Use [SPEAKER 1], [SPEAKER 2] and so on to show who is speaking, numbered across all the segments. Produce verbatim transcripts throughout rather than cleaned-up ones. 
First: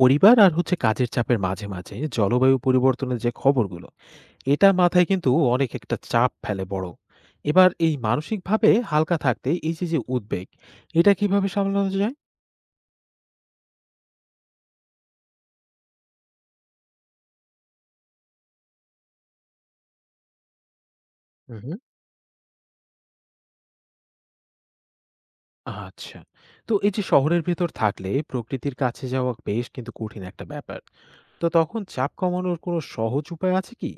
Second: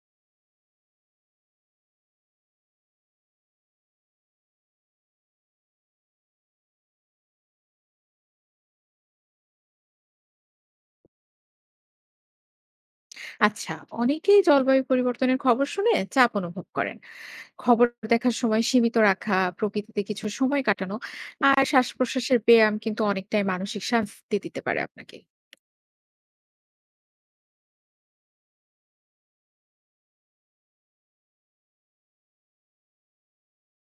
[SPEAKER 1] পরিবার আর হচ্ছে কাজের চাপের মাঝে, মাঝে জলবায়ু পরিবর্তনের যে খবরগুলো, এটা মাথায় কিন্তু অনেক একটা চাপ ফেলে বড়। এবার এই মানসিকভাবে হালকা থাকতে এই যে, যে উদ্বেগ, এটা কিভাবে সামলানো যায়?
[SPEAKER 2] আচ্ছা। অনেকেই জলবায়ু পরিবর্তনের খবর শুনে চাপ অনুভব করেন। খবর দেখার সময় সীমিত রাখা, প্রকৃতিতে কিছু সময় কাটানো
[SPEAKER 1] হুম,
[SPEAKER 2] আর
[SPEAKER 1] হুম।
[SPEAKER 2] শ্বাস প্রশ্বাসের ব্যায়াম কিন্তু অনেকটাই মানসিক শান্তি দিতে পারে আপনাকে।
[SPEAKER 1] আচ্ছা। তো এই যে শহরের ভেতর থাকলে প্রকৃতির কাছে যাওয়া বেশ কিন্তু কঠিন একটা ব্যাপার। তো তখন চাপ কমানোর কোনো সহজ উপায় আছে কি?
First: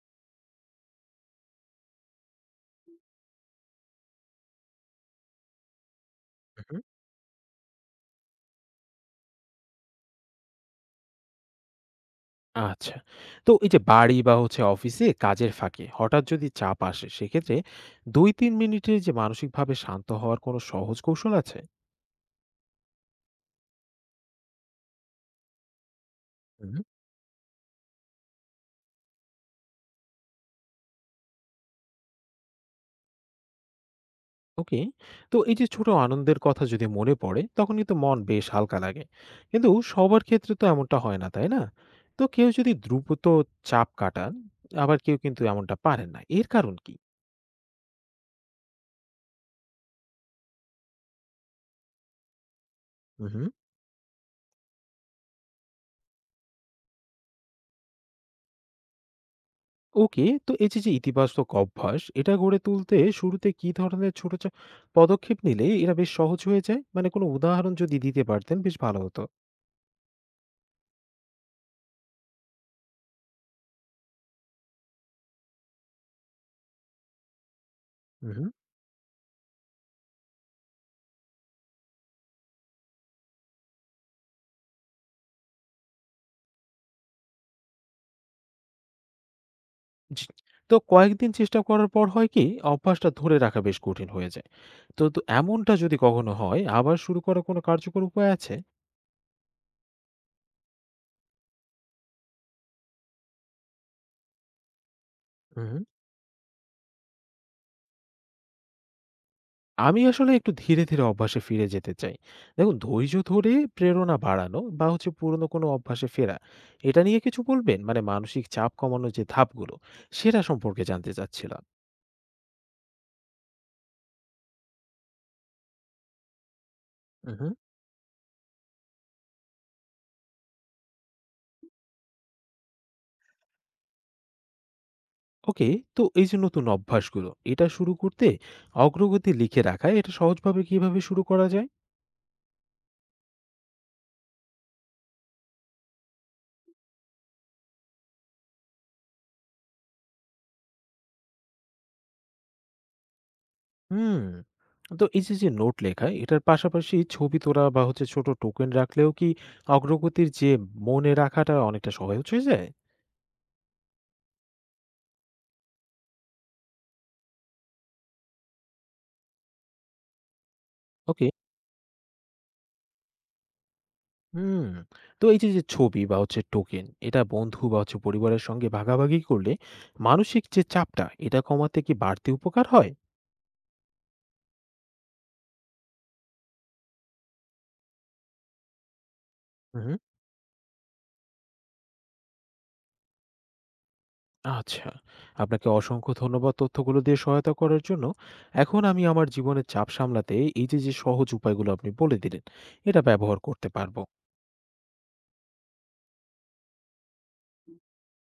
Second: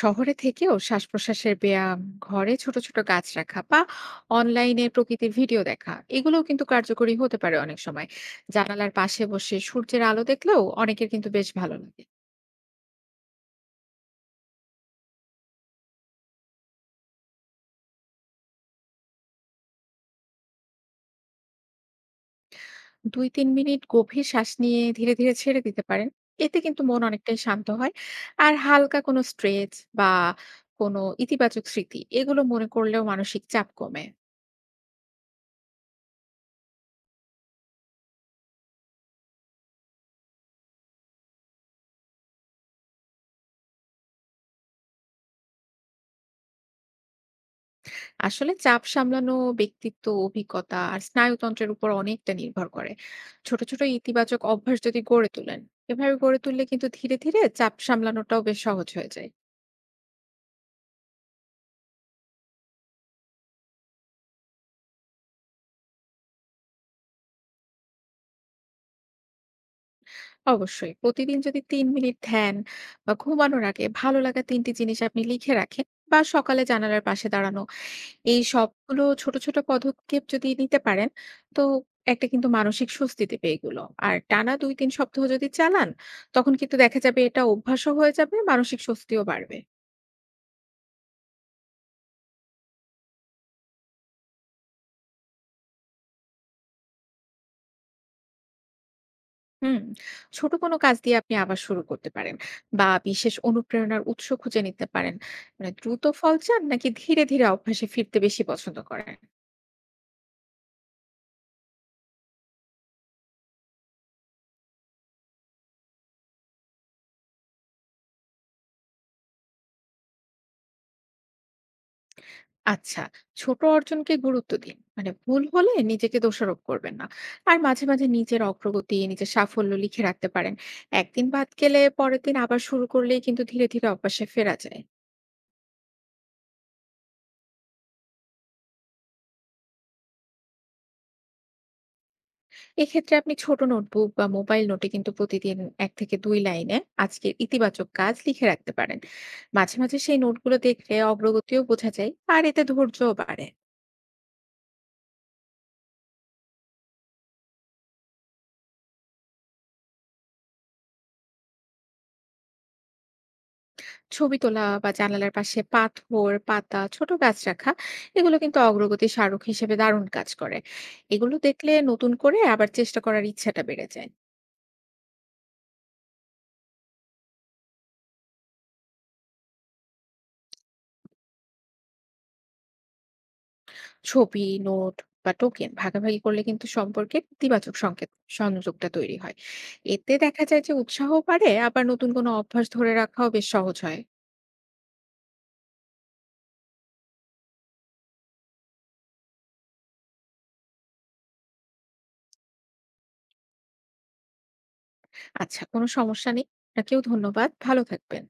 [SPEAKER 2] শহরে থেকেও শ্বাস প্রশ্বাসের ব্যায়াম, ঘরে ছোট ছোট গাছ রাখা বা অনলাইনে প্রকৃতির ভিডিও দেখা এগুলোও কিন্তু কার্যকরী হতে পারে অনেক সময়। জানালার পাশে বসে সূর্যের আলো দেখলেও অনেকের কিন্তু বেশ ভালো লাগে।
[SPEAKER 1] আচ্ছা। তো এই যে বাড়ি বা হচ্ছে অফিসে কাজের ফাঁকে হঠাৎ যদি চাপ আসে সেক্ষেত্রে দুই তিন মিনিটের যে মানসিকভাবে শান্ত হওয়ার কোনো সহজ কৌশল আছে?
[SPEAKER 2] দুই তিন মিনিট গভীর শ্বাস নিয়ে ধীরে, ধীরে ছেড়ে দিতে পারেন। এতে
[SPEAKER 1] হুম।
[SPEAKER 2] কিন্তু মন অনেকটাই শান্ত হয়। আর হালকা কোনো স্ট্রেচ বা কোনো ইতিবাচক স্মৃতি এগুলো মনে করলেও মানসিক চাপ কমে।
[SPEAKER 1] ওকে। তো এই যে ছোট আনন্দের কথা যদি মনে পড়ে তখন কিন্তু মন বেশ হালকা লাগে। কিন্তু সবার ক্ষেত্রে তো এমনটা হয় না, তাই না? তো কেউ যদি দ্রুত চাপ কাটান আবার কেউ কিন্তু এমনটা পারেন না। এর কারণ কি?
[SPEAKER 2] আসলে চাপ সামলানো ব্যক্তিত্ব, অভিজ্ঞতা আর স্নায়ুতন্ত্রের উপর অনেকটা নির্ভর করে।
[SPEAKER 1] হুম, হুম।
[SPEAKER 2] ছোট, ছোট ইতিবাচক অভ্যাস যদি গড়ে তোলেন, এভাবে গড়ে তুললে কিন্তু ধীরে, ধীরে চাপ সামলানোটাও বেশ সহজ হয়ে যায়।
[SPEAKER 1] ওকে, তো এই যে, যে ইতিবাচক অভ্যাস, এটা গড়ে তুলতে শুরুতে কি ধরনের ছোট চা পদক্ষেপ নিলে এটা বেশ সহজ হয়ে যায়? মানে কোনো উদাহরণ যদি দিতে পারতেন বেশ ভালো হতো।
[SPEAKER 2] অবশ্যই প্রতিদিন যদি তিন মিনিট ধ্যান বা ঘুমানোর আগে ভালো লাগা তিনটি জিনিস আপনি লিখে রাখেন বা সকালে জানালার পাশে দাঁড়ানো,
[SPEAKER 1] হুম,
[SPEAKER 2] এই
[SPEAKER 1] হুম।
[SPEAKER 2] সবগুলো ছোট ছোট পদক্ষেপ যদি নিতে পারেন, তো একটা কিন্তু মানসিক স্বস্তি দেবে এগুলো। আর টানা দুই তিন সপ্তাহ যদি চালান, তখন কিন্তু দেখা যাবে এটা অভ্যাসও হয়ে যাবে, মানসিক স্বস্তিও বাড়বে।
[SPEAKER 1] জি। তো কয়েকদিন চেষ্টা করার পর হয় কি, অভ্যাসটা ধরে রাখা বেশ কঠিন হয়ে যায়। তো তো এমনটা যদি কখনো হয়, আবার শুরু করার কোনো কার্যকর উপায় আছে?
[SPEAKER 2] হুম। ছোট কোনো কাজ দিয়ে আপনি আবার শুরু করতে পারেন বা বিশেষ অনুপ্রেরণার উৎস খুঁজে নিতে পারেন। মানে
[SPEAKER 1] হুম।
[SPEAKER 2] দ্রুত ফল চান নাকি ধীরে ধীরে অভ্যাসে ফিরতে বেশি পছন্দ করেন?
[SPEAKER 1] আমি আসলে একটু ধীরে, ধীরে অভ্যাসে ফিরে যেতে চাই। দেখুন ধৈর্য ধরে প্রেরণা বাড়ানো বা হচ্ছে পুরনো কোনো অভ্যাসে ফেরা, এটা নিয়ে কিছু বলবেন? মানে মানসিক চাপ কমানোর যে ধাপগুলো, সেটা সম্পর্কে জানতে চাচ্ছিলাম।
[SPEAKER 2] আচ্ছা। ছোট অর্জনকে গুরুত্ব দিন, মানে ভুল হলে নিজেকে দোষারোপ করবেন না।
[SPEAKER 1] উহু।
[SPEAKER 2] আর মাঝে মাঝে নিজের অগ্রগতি, নিজের সাফল্য লিখে রাখতে পারেন। একদিন বাদ গেলে পরের দিন আবার শুরু করলেই কিন্তু ধীরে ধীরে অভ্যাসে ফেরা যায়।
[SPEAKER 1] ওকে, তো এই যে নতুন অভ্যাসগুলো, এটা শুরু করতে অগ্রগতি লিখে রাখা, এটা সহজভাবে কিভাবে শুরু করা যায়?
[SPEAKER 2] এক্ষেত্রে আপনি ছোট নোটবুক বা মোবাইল নোটে কিন্তু প্রতিদিন এক থেকে দুই লাইনে আজকের ইতিবাচক কাজ লিখে রাখতে পারেন। মাঝে মাঝে সেই নোটগুলো দেখলে অগ্রগতিও বোঝা যায়, আর এতে ধৈর্যও বাড়ে।
[SPEAKER 1] হুম। তো এই যে, যে নোট লেখা, এটার পাশাপাশি ছবি তোলা বা হচ্ছে ছোট টোকেন রাখলেও কি অগ্রগতির যে মনে রাখাটা অনেকটা সহজ হয়ে যায়?
[SPEAKER 2] ছবি তোলা বা জানালার পাশে পাথর, পাতা, ছোট গাছ রাখা এগুলো কিন্তু অগ্রগতি স্মারক হিসেবে দারুণ কাজ করে।
[SPEAKER 1] ওকে।
[SPEAKER 2] এগুলো দেখলে নতুন করে আবার চেষ্টা করার ইচ্ছাটা বেড়ে যায়।
[SPEAKER 1] হুম। তো এই যে, যে ছবি বা হচ্ছে টোকেন, এটা বন্ধু বা হচ্ছে পরিবারের সঙ্গে ভাগাভাগি করলে মানসিক যে চাপটা, এটা কমাতে কি বাড়তি উপকার হয়?
[SPEAKER 2] ছবি, নোট বা টোকেন ভাগাভাগি করলে কিন্তু সম্পর্কে ইতিবাচক সংকেত, সংযোগটা তৈরি হয়।
[SPEAKER 1] হুম।
[SPEAKER 2] এতে দেখা যায় যে উৎসাহ বাড়ে, আবার নতুন কোনো অভ্যাস ধরে রাখাও বেশ সহজ হয়।
[SPEAKER 1] আচ্ছা। আপনাকে অসংখ্য ধন্যবাদ তথ্যগুলো দিয়ে সহায়তা করার জন্য। এখন আমি আমার জীবনের চাপ সামলাতে এই যে, যে সহজ উপায়গুলো আপনি বলে দিলেন, এটা ব্যবহার করতে পারব।
[SPEAKER 2] আচ্ছা, কোনো সমস্যা নেই। আপনাকেও ধন্যবাদ। ভালো থাকবেন।